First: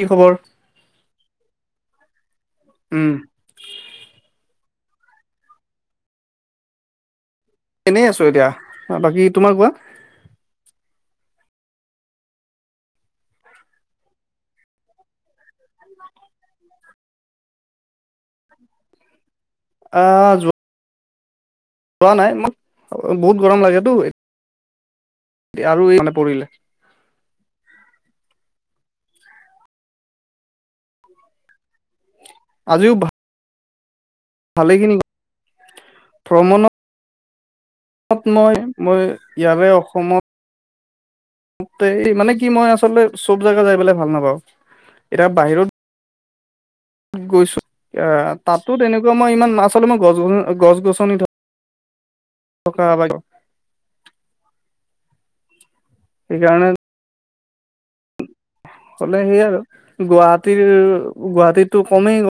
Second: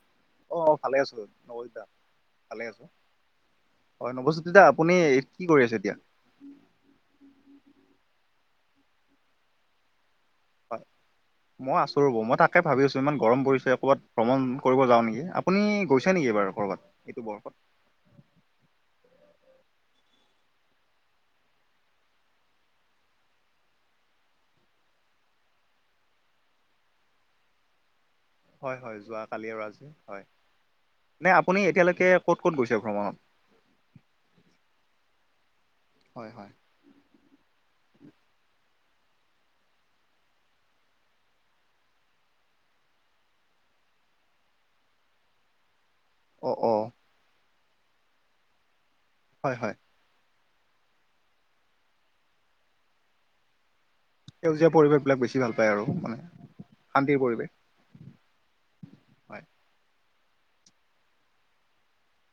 কি খবৰ? অ ভালে আছো নৱজিতা ভালে আছো উম, হয় নৱজ্যোতি দা আপুনি কি কৰি আছে এতিয়া? এনেই আছো এতিয়া বাকী তোমাৰ কোৱা? হয়। মই আছো ৰ'ব মই তাকে ভাবি আছো ইমান গৰম পৰিছে ক'ৰবাত ভ্ৰমণ কৰিব যাওঁ নেকি? আপুনি গৈছে নেকি এইবাৰ কৰ'বাত এইটো গৰমত অঁ যোৱা যোৱা নাই বহুত গৰম লাগেটো এ আৰু এই মানে পৰিলে। হয়-হয় যোৱাকালি আৰু আজি হয় নে আপুনি এতিয়ালৈকে ক'ত-ক'ত গৈছে ভ্ৰমণত। ভালেইখিনি। হয়-হয় তাত মই-মই ইয়াৰে অসমত। এই মানে কি মই আচলতে চব জেগা যাই পেলাই ভাল নাপাওঁ এতিয়া বাহিৰত অ অ গৈছো এ তাতো তেনেকুৱা মই ইমান হয় মাছ হয় হলে মই গছ গছ গছ-গছনি [inaudible] থকা [inaudible] সেউজীয়া পৰিৱেশবিলাক বেছি ভাল পায়। আৰু মানে সেইকাৰণে শান্তিৰ পৰিৱেশ, - হলে সেই আৰু গুৱাহাটীৰ-গুৱাহাটীটো কমেই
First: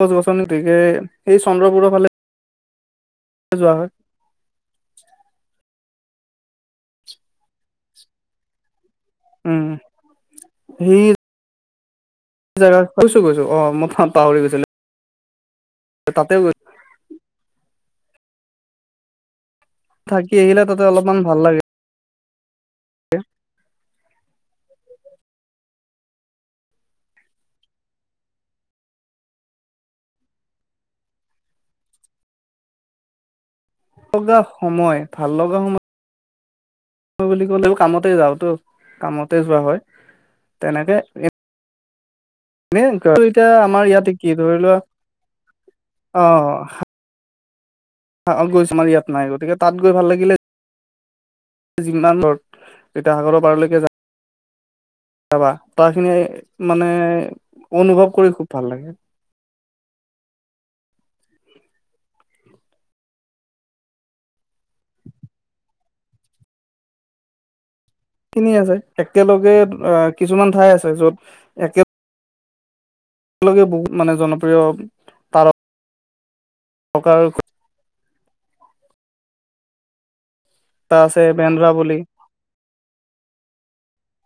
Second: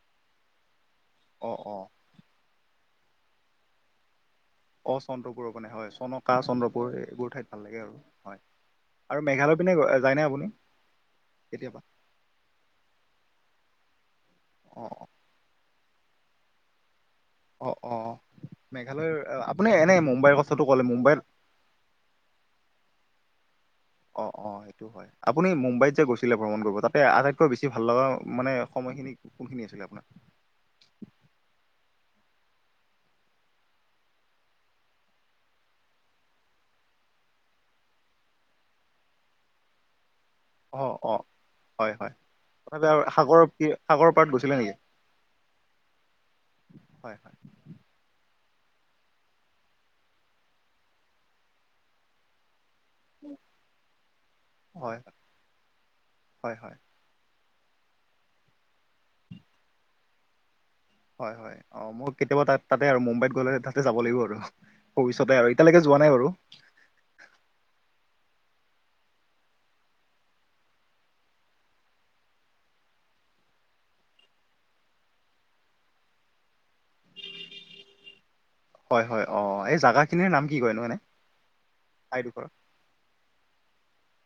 গছ-গছনি গতিকে এই অ অ চন্দ্ৰপুৰৰ ফালে যোৱা হয় অ চন্দ্ৰপুৰৰ মানে হয় চনকা চন্দ্ৰপুৰ এইবোৰ ঠাইত ভাল লাগে আৰু হয়। আৰু মেঘালয় উম, পিনে যায়নে আপুনি কেতিয়াবা। গৈছো-গৈছো অ মই পাহৰি গৈছিলো অ তাতে গৈছোঁ। অ-অ মেঘালয়ৰ আপুনি এনে থাকি মুম্বাইৰ আহিলে কথাটো তাতে ক'লে অলপমান মুম্বাইৰ ভাল লাগে [unintelligible] অ-অ সেইটো হয় আপুনি মুম্বাইত যে গৈছিলে ভ্ৰমণ কৰিব তাতে আটাইতকৈ বেছি ভাল লগা মানে সময় - মই খিনি কোনখিনি আছিলে আপোনাৰ ভাল লগা সময় ভাল লগা সময়। বুলি ক'লে কামতে যাওঁ কামতে যোৱা হয় তেনেকে হয়-হয় এই এতিয়া আমাৰ ইয়াতে কি ধৰি গৈছিলে নেকি লোৱা আহ হয় হয় গৈছো মানে আহ ইয়াত নাই গতিকে তাত গৈ ভাল লাগিলে যিমান তেতিয়া সাগৰৰ পাৰলৈকে হয় যাবা তাৰখিনি হয় হয় মানে অনুভৱ কৰি খুব ভাল লাগে হয় হয় অ মৌ কেতিয়াবা তাত তাতে আৰু মুম্বাইত গ'লে তাতে যাব লাগিব আৰু ভৱিষ্যতে আৰু এতিয়ালেকে পোৱা নাই বাৰু খিনি আছে একেলগে অ কিছুমান ঠাই আছে য'ত একে একে লগে বহু মানে জনপ্ৰিয় তাৰ প্ৰকাৰ হয় হয় অ এই জাগা খিনিৰ নাম-? কি কয়নো এনে তা আছে বান্দ্ৰা, বুলি ঠাইডোখৰ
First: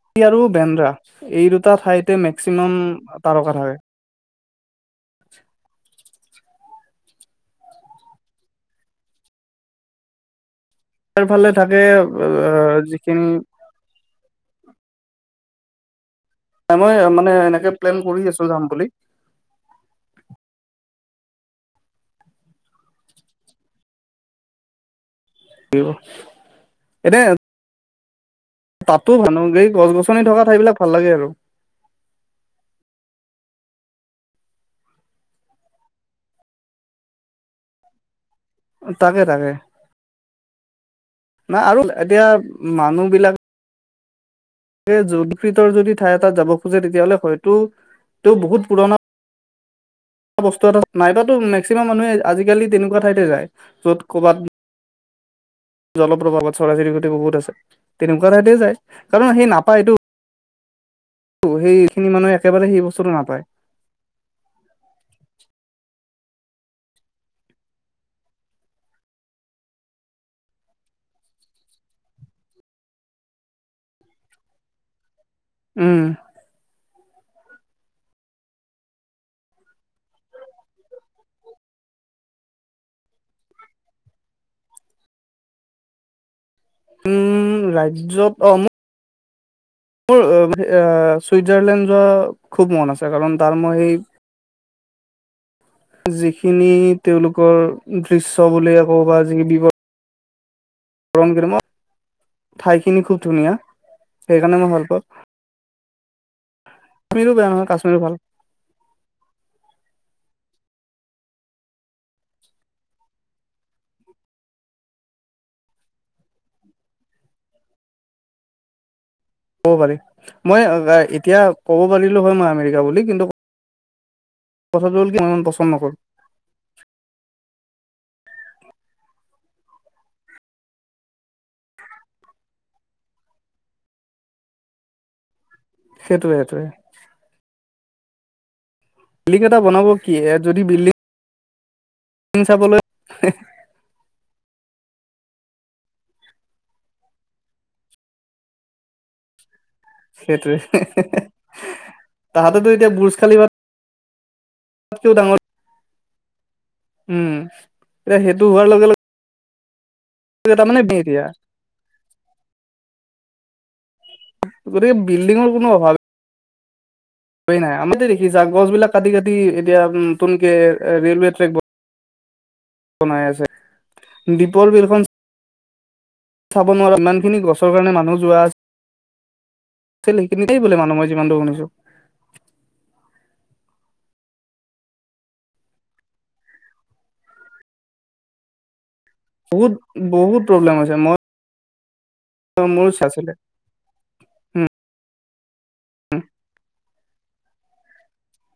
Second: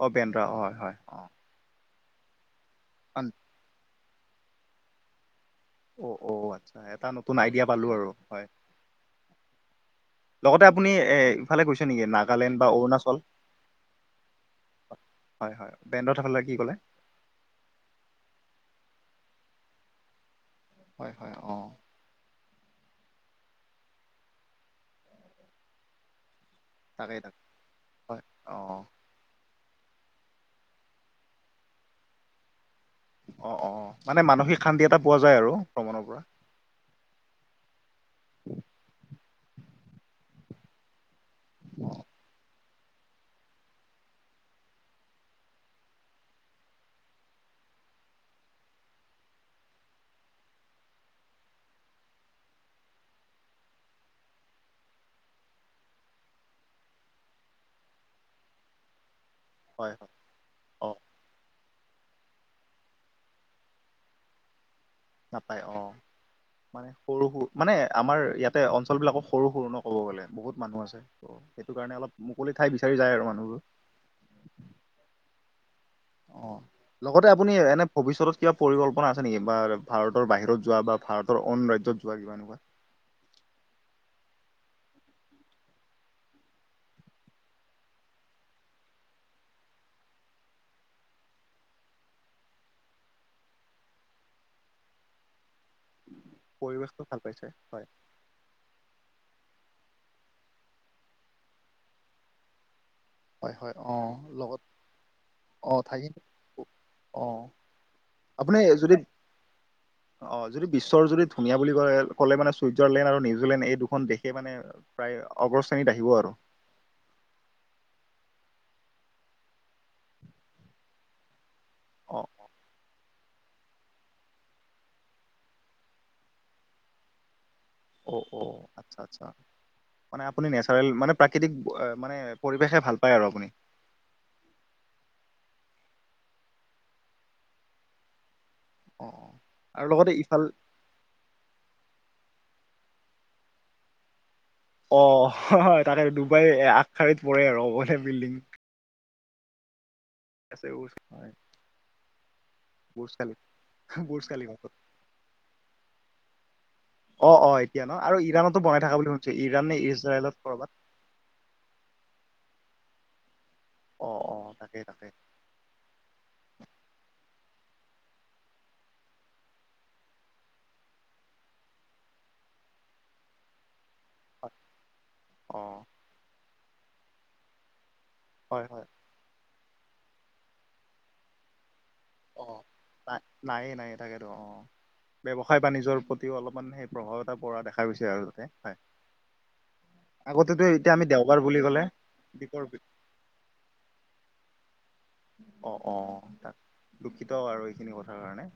অ আৰু হয় বেন্দ্ৰা হয় অ এই দুটা ঠাইতে মেক্সিমাম তাৰকা থাকে। আা অ অ আচ্ছা এটা নতুন আইডিয়া পালো আৰু হয়। লগতে আপুনি এ চাৰিওফালে ইফালে থাকে গৈছে নেকি নাগালেণ্ড বা অৰুণাচল যিখিনি হয় হয় বেণ্ডত অ মই মানে এনেকে প্লেন কৰি আছো যাম বুলি হয় হয় অ কিব- তাকেই টাক হয়। অ তাতো ভানো এই গছ গছনি থকা ঠাইবিলাক ভাল লাগে আৰু- অ অ মানে মানসিক শান্তি এটা পোৱা যায় আৰু ভ্ৰমণৰ পৰা। উ [inaudible] তাকে তাকে ন আৰু এতিয়া- মানুহ বিলাক- এই যোটফিতৰ যদি ঠাই এটাত যাব খোজে তেতিয়াহ'লে হয়তো। ত বহুত পুৰণা- [unintelligible] বস্তু এটা নাইবাতো মেক্সিমাম মানুহে আজিকালি তেনেকুৱা ঠাইতে যায় য'ত ক'বাত জলপ্ৰভাৱত চৰাই চিৰিকটি বহুত আছে তেনেকুৱা ঠাইতে যায় কাৰণ সেই নাপায় হয় হয়। অ এইটো সেই খিনি মানুহে একেবাৰে সেই বস্তুতটো নাপায় নাপায় অ মানে সৰু স মানে আমাৰ ইয়াতে অঞ্চল বিলাক সৰু সৰু ন কব গ'লে বহুত মানুহ আছে সেইটো কাৰণে অলপ মুকলি ঠাই বিচাৰি যায় আৰু মানুহবোৰ অ। উম লগতে আপুনি এনে ভৱিষ্যতত কিবা পৰিকল্পনা আছে নেকি বা ভাৰতৰ বাহিৰত যোৱা বা ভাৰতৰ অন ৰাজ্যত যোৱা কিবা এনেকুৱা উম ৰাজ্যত অ মোক [unintelligible] মোৰ অ আ ছুইজাৰলেণ্ড যোৱা খুব মন আছে কাৰণ তাৰ মই সেই [unintelligible] যিখিনি পৰিৱেশটো ভাল পাইছে তেওঁলোকৰ হয়। দৃশ্য বুলিয়ে কও বা যিবিৱ ৰণ ঠাই খিনি খুব ধুনীয়া হয় হয় অ সেইকাৰণে লগত মই ভাল পাওঁ অ থাকি অ কাশ্মীৰো বেয়া নহয় কাশ্মীৰো ভাল আপুনি যদি অ যদি বিশ্বৰ যুদি ধুনীয়া বুলি ক ক'লে মানে চুইজাৰলেণ্ড আৰু নিউজিলেণ্ড এই দুখন দেশে মানে প্ৰায় অগছ খিনি বাহিব আৰু ক'ব পাৰি মই আ এতিয়া ক'ব অ পাৰিলো হয় মই আমেৰিকা বুলি কিন্তু কথাটো হল কি ইমান পচন্দ নকৰ অ অ আচ্ছা আচ্ছা মানে আপুনি নেচাৰেল মানে প্ৰাকৃতিক আ মানে পৰিৱেশে ভাল পায় আৰু আপুনি [inaudible] সেইটোৱে সেইটোৱে। অ অ বিল্ডিং এটা আৰু বনাব লগতে কি এ ইফাল যদি বিল্ডিং ম চাবলৈ [unintelligible] অ হয় তাকে ডুবাই আগশাৰীত পৰে আৰু বলে বিল্ডিং। সেইটোৱে আছে [unintelligible] হয় তাহাঁতেতো এতিয়া বুৰ্জ ভুজ খালি খালিফা বুৰ্জ খালিফা কেও ডাঙৰ অ উম, অ এতিয়া ন আৰু ইৰাণতো বনাই থকা বুলি শুনিছো ইৰাণ নে ইজৰাইলত কৰ'বাত তাৰমানমানে বি দিয়া [unintelligible] অ অ তাকে গতিকে তাকে বিল্ডিংৰ কোনো অভাৱ হয় নাই আমাৰতে দেখিছা গছবিলাক কাটি কাটি এতিয়া নতুনকে ৰেলৱে ট্ৰেক ব বনাই আছে দ্বীপৰ বিলখন [inaudible] চাব নোৱাৰা ইমান খিনি গছৰ কাৰণে মানুহ হয় হয়। সেইখিনিতে বোলে মানুহ মই যিমান দৰ শুনিছো। অ নাই নায়ে নায়ে তাকেতো অ। ব্যৱসায় বাণিজ্যৰ প্ৰতিও অলপমান সেই প্ৰভাৱ এটা পৰা দেখা গৈছে আৰু তাতে হয়। বহুত বহুত আগতেতো প্ৰব্লেম এতিয়া হৈছে আমি মই দেওবাৰ বুলি ক'লে দ্বীপৰ মোৰ চ আছিলে হম! অ অ তাক দুখিত আৰু এইখিনি কথাৰ কাৰণে।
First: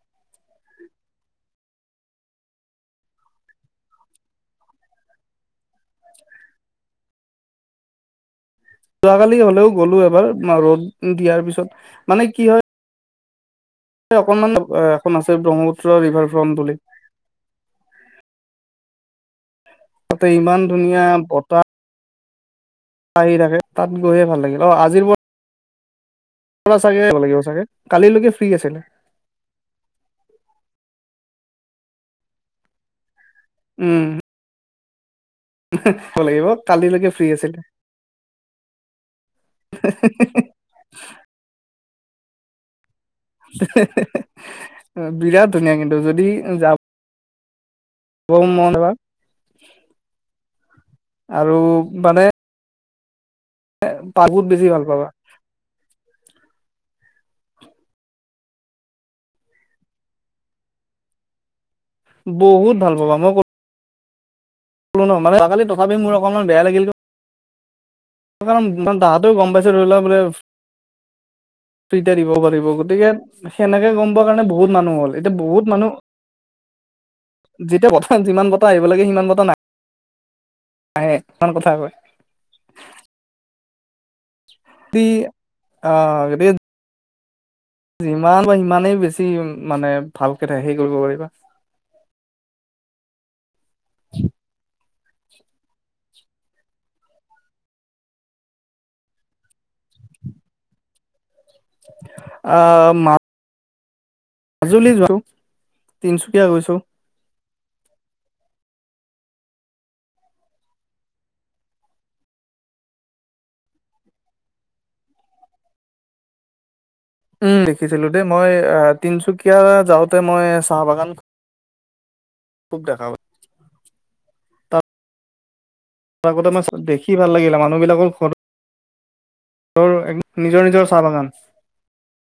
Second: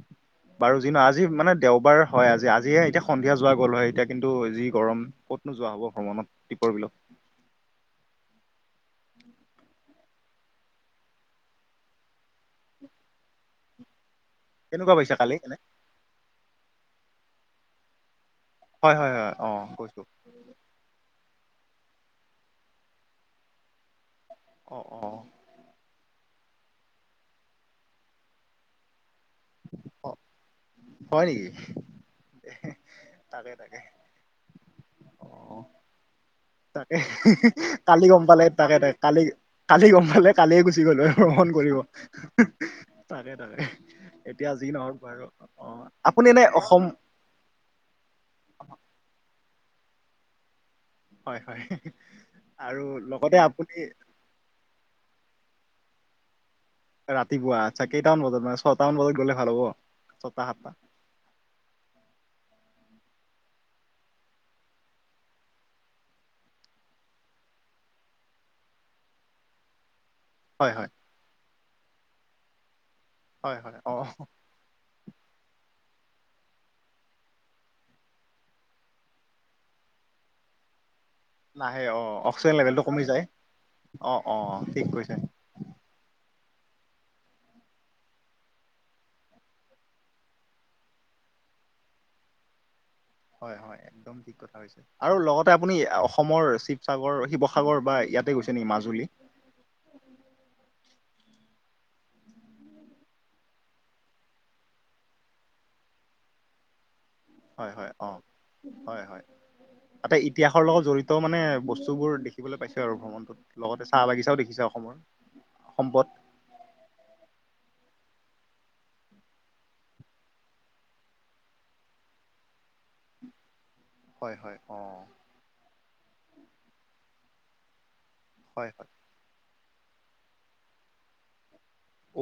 বাৰু যিনো আজি মানে দেওবাৰ হয় আজি আজিহে এতিয়া সন্ধিয়া যোৱা গ'ল হয় এতিয়া কিন্তু যি গৰম ক নো যোৱা হ'ব ভ্ৰমণত দীপৰ বিলত। যোৱাকালি হলেও গ'লো এবাৰ ৰ'দ দিয়াৰ পিছত, মানে কি হয় অকনমান কেনেকুৱা পাইছা এখন আছে কালি এনে ব্ৰহ্মপুত্ৰ ৰিভাৰ ফ্ৰন্ট বুলি। হয় হয় হয় অ। গৈছো তাতে ইমান ধুনীয়া বতাহ। আহি থাকে তাত গৈহে ভাল লাগিল অ আজিৰ পৰা চাগে আহিব লাগিব চাগে কালিলৈকে ফ্ৰী আছে। [inaudible] হয় নেকি? তাকে তাকে। উম অ লাগিব তাকে কালিলৈকে ফ্ৰী আছিলে কালি গম পালে তাকে তাকে কালি কালি গম পালে কালিয় গুচি গ'লো আৰু ভ্ৰমণ কৰি কৰিব। তাকে তাকে এতিয়া যি নহওক বাৰু বিৰাট অ ধুনীয়া কিন্তু যদি আপুনি এনে যাব অসম [unintelligible] হয় আৰু হয় আৰু লগতে আপুনি পাকুত বেছি ভাল পাবা। ৰাতিপুৱা আচ্ছা কেইটামান বজাত মানে ছয়ট মান বজাত গ'লে ভাল হ'ব ছটা সাতটা? [inaudible] বহুত ভাল পাবা মই কৰ ন মানে তাকালি তথাপি মোৰ অকণমান বেয়া লাগিল কাৰণ তহঁতেও গম পাইছে ধৰি লোৱা বোলে হয় হয়। এটিয়া দিব পাৰিব গতিকে হয় হয় সেনেকে অ গম পোৱা কাৰণে বহুত মানুহ হ'ল। এতিয়া বহুত মানুহ যেতিয়া প্ৰথম যিমান বটা আহিব লাগে সিমান বটাহ নাই নাহে অ অক্সিজেন লেভেলটো কমি যায় অ। অ ঠিক কি কৈছে অ যিমান বা সিমানেই বেছি মানে ভালকে থাকে সেই কৰিব পাৰিবা। [inaudible] হয় হয় একদম ঠিক কথা হৈছে আৰু লগতে আপুনি অসমৰ শিৱসাগৰ শিৱসাগৰ বা ইয়াতে গৈছে নেকি মাজুলী? আ মা। মাজুলী যোৱা তিনচুকীয়া গৈছো। হয় হয় অ হয় হয়। তাতে ইতিহাসৰ লগত জড়িত মানে বস্তু বোৰ দেখিবলৈ পাইছো আৰু ভ্ৰমণত লগতে চাহ বাগিচাও দেখিছো। অসমৰ সম্পদ। উম দেখিছিলো দেই মই তিনচুকীয়া যাওঁতে মই চাহ বাগান খুব দেখা হয় হয় অ তাৰ আগতে মই দেখি ভাল লাগিল মানুহবিলাকৰ ঘ হয় হয়। তোৰ এক নিজৰ নিজৰ চাহ বাগান।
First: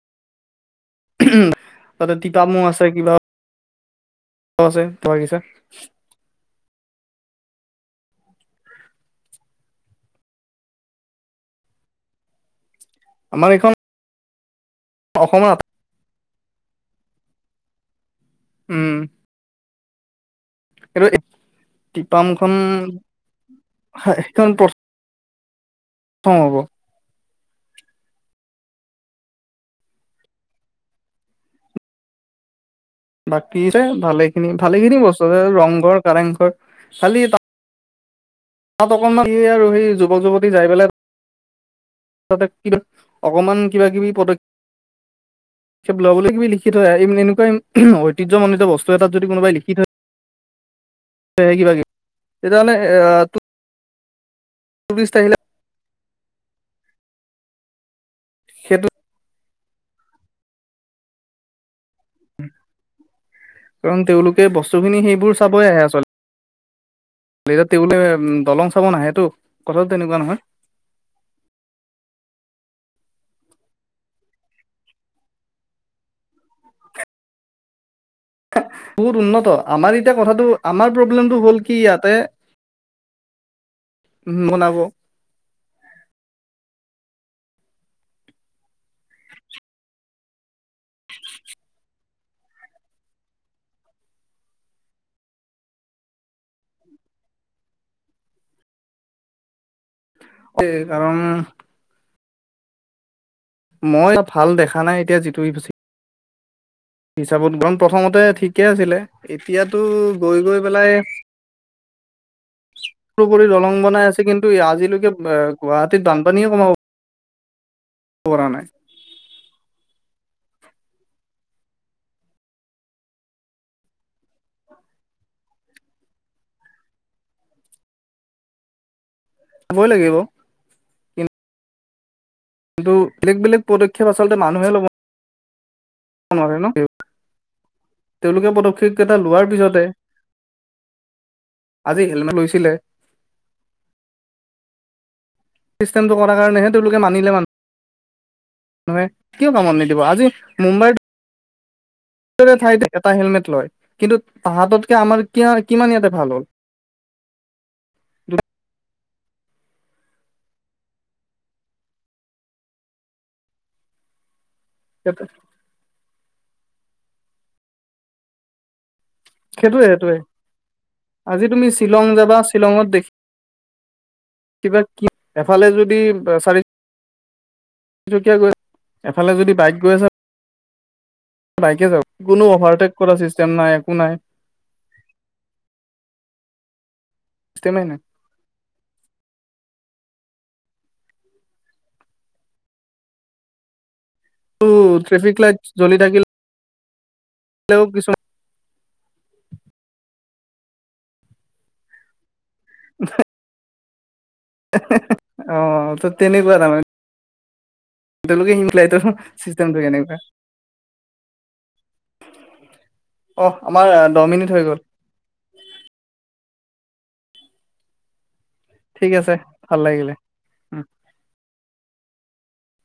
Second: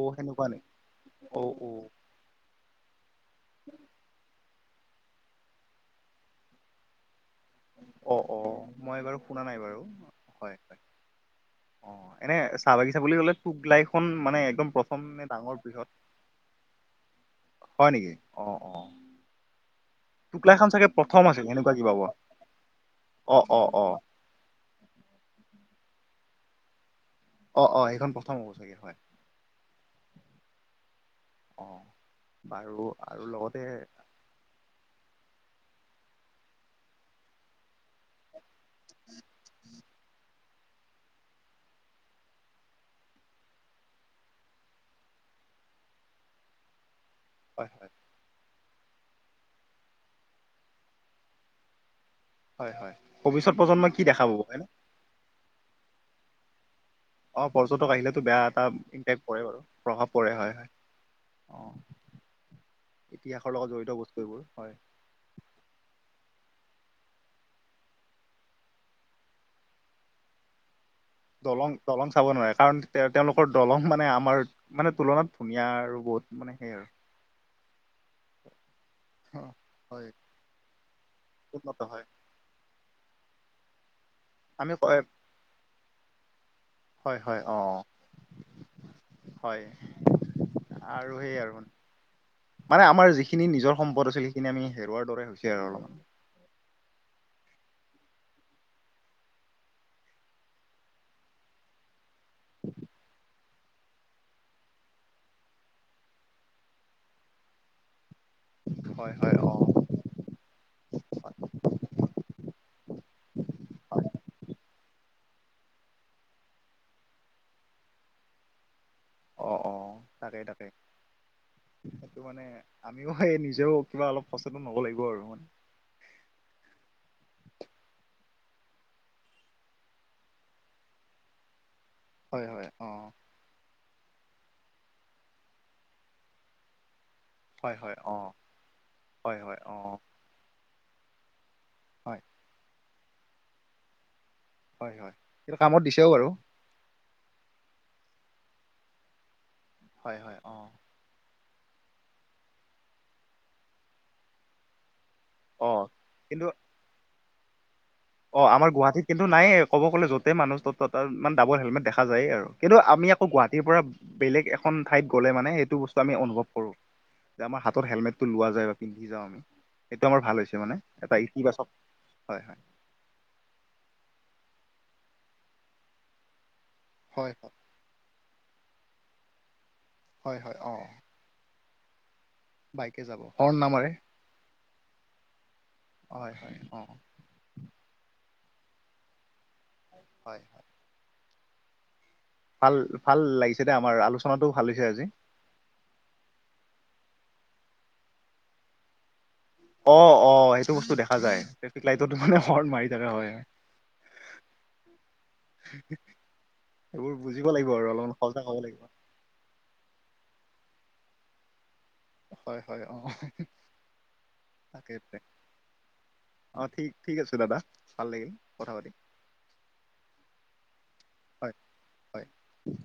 অ সেনেকুৱা নি? উ অ অ তাতে তিপাম আছে কিবা [inaudible] ত আছে বাগিচা অ অ মই বাৰু শুনা নাই বাৰু হয় হয়। অ এনে চাহ বাগিচা বুলি ক'লে আমাৰ পোক এইখন লাইখন মানে একদম প্ৰথমে অসমৰ ডাঙৰ বৃহৎ হয় নেকি? উম। টোকলাখন চাগে এইটো প্ৰথম আছিল সেনেকুৱা কিবা টিপামখন অ অ অ অ হ'ব। অ অ সেইখন প্ৰথম হব চাগে হয়? অ বাৰু আৰু লগতে বাকী যে ভালে খিনি ভালেখিনি বস্তুছে ৰংঘৰ কাৰেংঘৰ খালি। তাত অকনমান সি আৰু সেই যুৱক যুৱতী যাই পেলাই। তাতে কিবা অকমান কিবা কিবি পদক্ষপ লবলৈ কিবি লিখি থৈ আহে। এই এনেকুৱা হয় হয় ঐতিহ্য মণ্ডিত বস্তু। ত এটাত যদি কোনোবাই লিখি থৈ কিবা কিবি তেতিয়াহ'লে হয় হয় ভৱিষ্যত প্ৰজন্মই কি দেখা পাব? পূ্বছ তাৰিলা [unintelligible] অ পৰ্যটক আহিলেতো বেয়া এটা সেইটো ইম্পেক্ট পৰে বাৰু প্ৰভাৱ পৰে হয় হয় অ। ইতিহাসৰ লগত জড়িত কাৰণ বস্তু এইবোৰ তেওঁলোকে হয় বস্তু খিনি সেইবোৰ চাবই আহে আচলতে। বোলে দলং চাব আহেটো কথাটো তেনেকুৱা নহয়। দলং দলং চাব নোৱাৰে কাৰণ তে তেওঁলোকৰ দলং মানে আমাৰ মানে তুলনাত ধুনীয়া আৰু বু বহুত মানে সেই আৰু। খ [unintelligible] বহুত অ উন্নত আমাৰ হয় এতিয়া কথাটো আমাৰ প্ৰব্লেমটো হ'ল কি উন্নত হয় ইয়াতে আমি বনাব। কয় হয় হয় অ। হয় আৰু সেই আৰু। মানে আমাৰ যিখিনি নিজৰ সম্পদ আছিল সেইখিনি আমি হেৰুৱাৰ দৰে হৈছে আৰু অলপমান। [inaudible] স কাৰণ উ মই ভাল দেখা নাই এতিয়া যিটো হিচাপত কাৰণ প্ৰথমতে। ঠিকে আছিলে হয় হয় অ এতিয়াতো গৈ গৈ পেলাই সপৰি দলং বনাই আছে কিন্তু আজিলৈকে আহ গুৱাহাটীত বানপানীয়ে কমাব। ব নাই। অ অ তাকেই তাকেই। সেইটো মানে আমিও সেই নিজেও কিবা অলপ সচাটো নব লাগিব আৰু মানে [unintelligible] ব' লাগে ব হয় হয় অ কিন্তু বেলেগ -বেলেগ পদক্ষেপ আচলতে মানুহে ল'ব নাৰে ন হয় হয় অ তেওঁলোকে পদক্ষেপ কেইটা হয় লোৱাৰ হয় অ পিছতে আজি হয় হেলমেট লৈছিলে। হয় হয়। এইটো কামত দিছেও চিষ্টেমটো বাৰু কৰাৰ কাৰণেহে তেওঁলোকে মানিলে মানুহ মানে। কিয় কামত নিদিব হয় আজি হয় অ মুম্বাইৰ। ৰে ঠাইত এটা হেলমেট লয় কিন্তু তাহততকে আমাৰ অ কিমান ইয়াতে ভাল কিন্তু হ'ল। অ আমাৰ গুৱাহাটীত। কিন্তু নাইয়ে ক'ব গ'লে য'তেই মানুহ তত ত ইমান ডাবল হেলমেট দেখা যায় আৰু কিন্তু আমি আকৌ গুৱাহাটীৰ পৰা। বেলেগ এখন ঠাইত গ'লে মানে সেইটো বস্তু আমি অনুভৱ কৰো যে আমাৰ হাতত হেলমেট টো লোৱা যায় বা পিন্ধ। যা আমি সেইটোয়ে এইটো সেইটোয়ে আমাৰ ভাল হৈছে মানে এটা ইতিবাচক হয় হয়। কিবা কি এফালে যদি চাৰি হয় হয় কীয়া গৈ এফালে যদি বাইক গৈ। আছে হয় হয় অ। বাইকে যা কোনো অভাৰটেক বাইকে কৰা যাব চিষ্টেম হৰ্ণ নাই নামাৰে একো নাই। হয় হয় অ চিষ্টেমে নাই হয়। ভাল ভাল লাগিছে দে আমাৰ আলোচনা। ত ট্ৰেফিক লাইট জ্বলি থাকিল। [unintelligible] অ অ সেইটো বস্তু দেখা যায় ট্ৰেফিক লাইটত মানে হৰ্ণ মাৰি থাকা হয় হেহ হেহ হেহ অ ত তেনেকোৱা তাৰমানে সেইবোৰ বুজিব লাগিব আৰু অলপমান ত সজাগ লোকে হ'ব লাগিব মিলাই চিষ্টেমটো কেনেকোৱা হয় হয় অ অ আমাৰ দহ মিনিট হৈ গ'ল তাকেই অ ঠিক ঠিক আছে দাদা ভাল লাগিল কথা পাতি ঠিক আছে ভাল লাগিলে উম। উম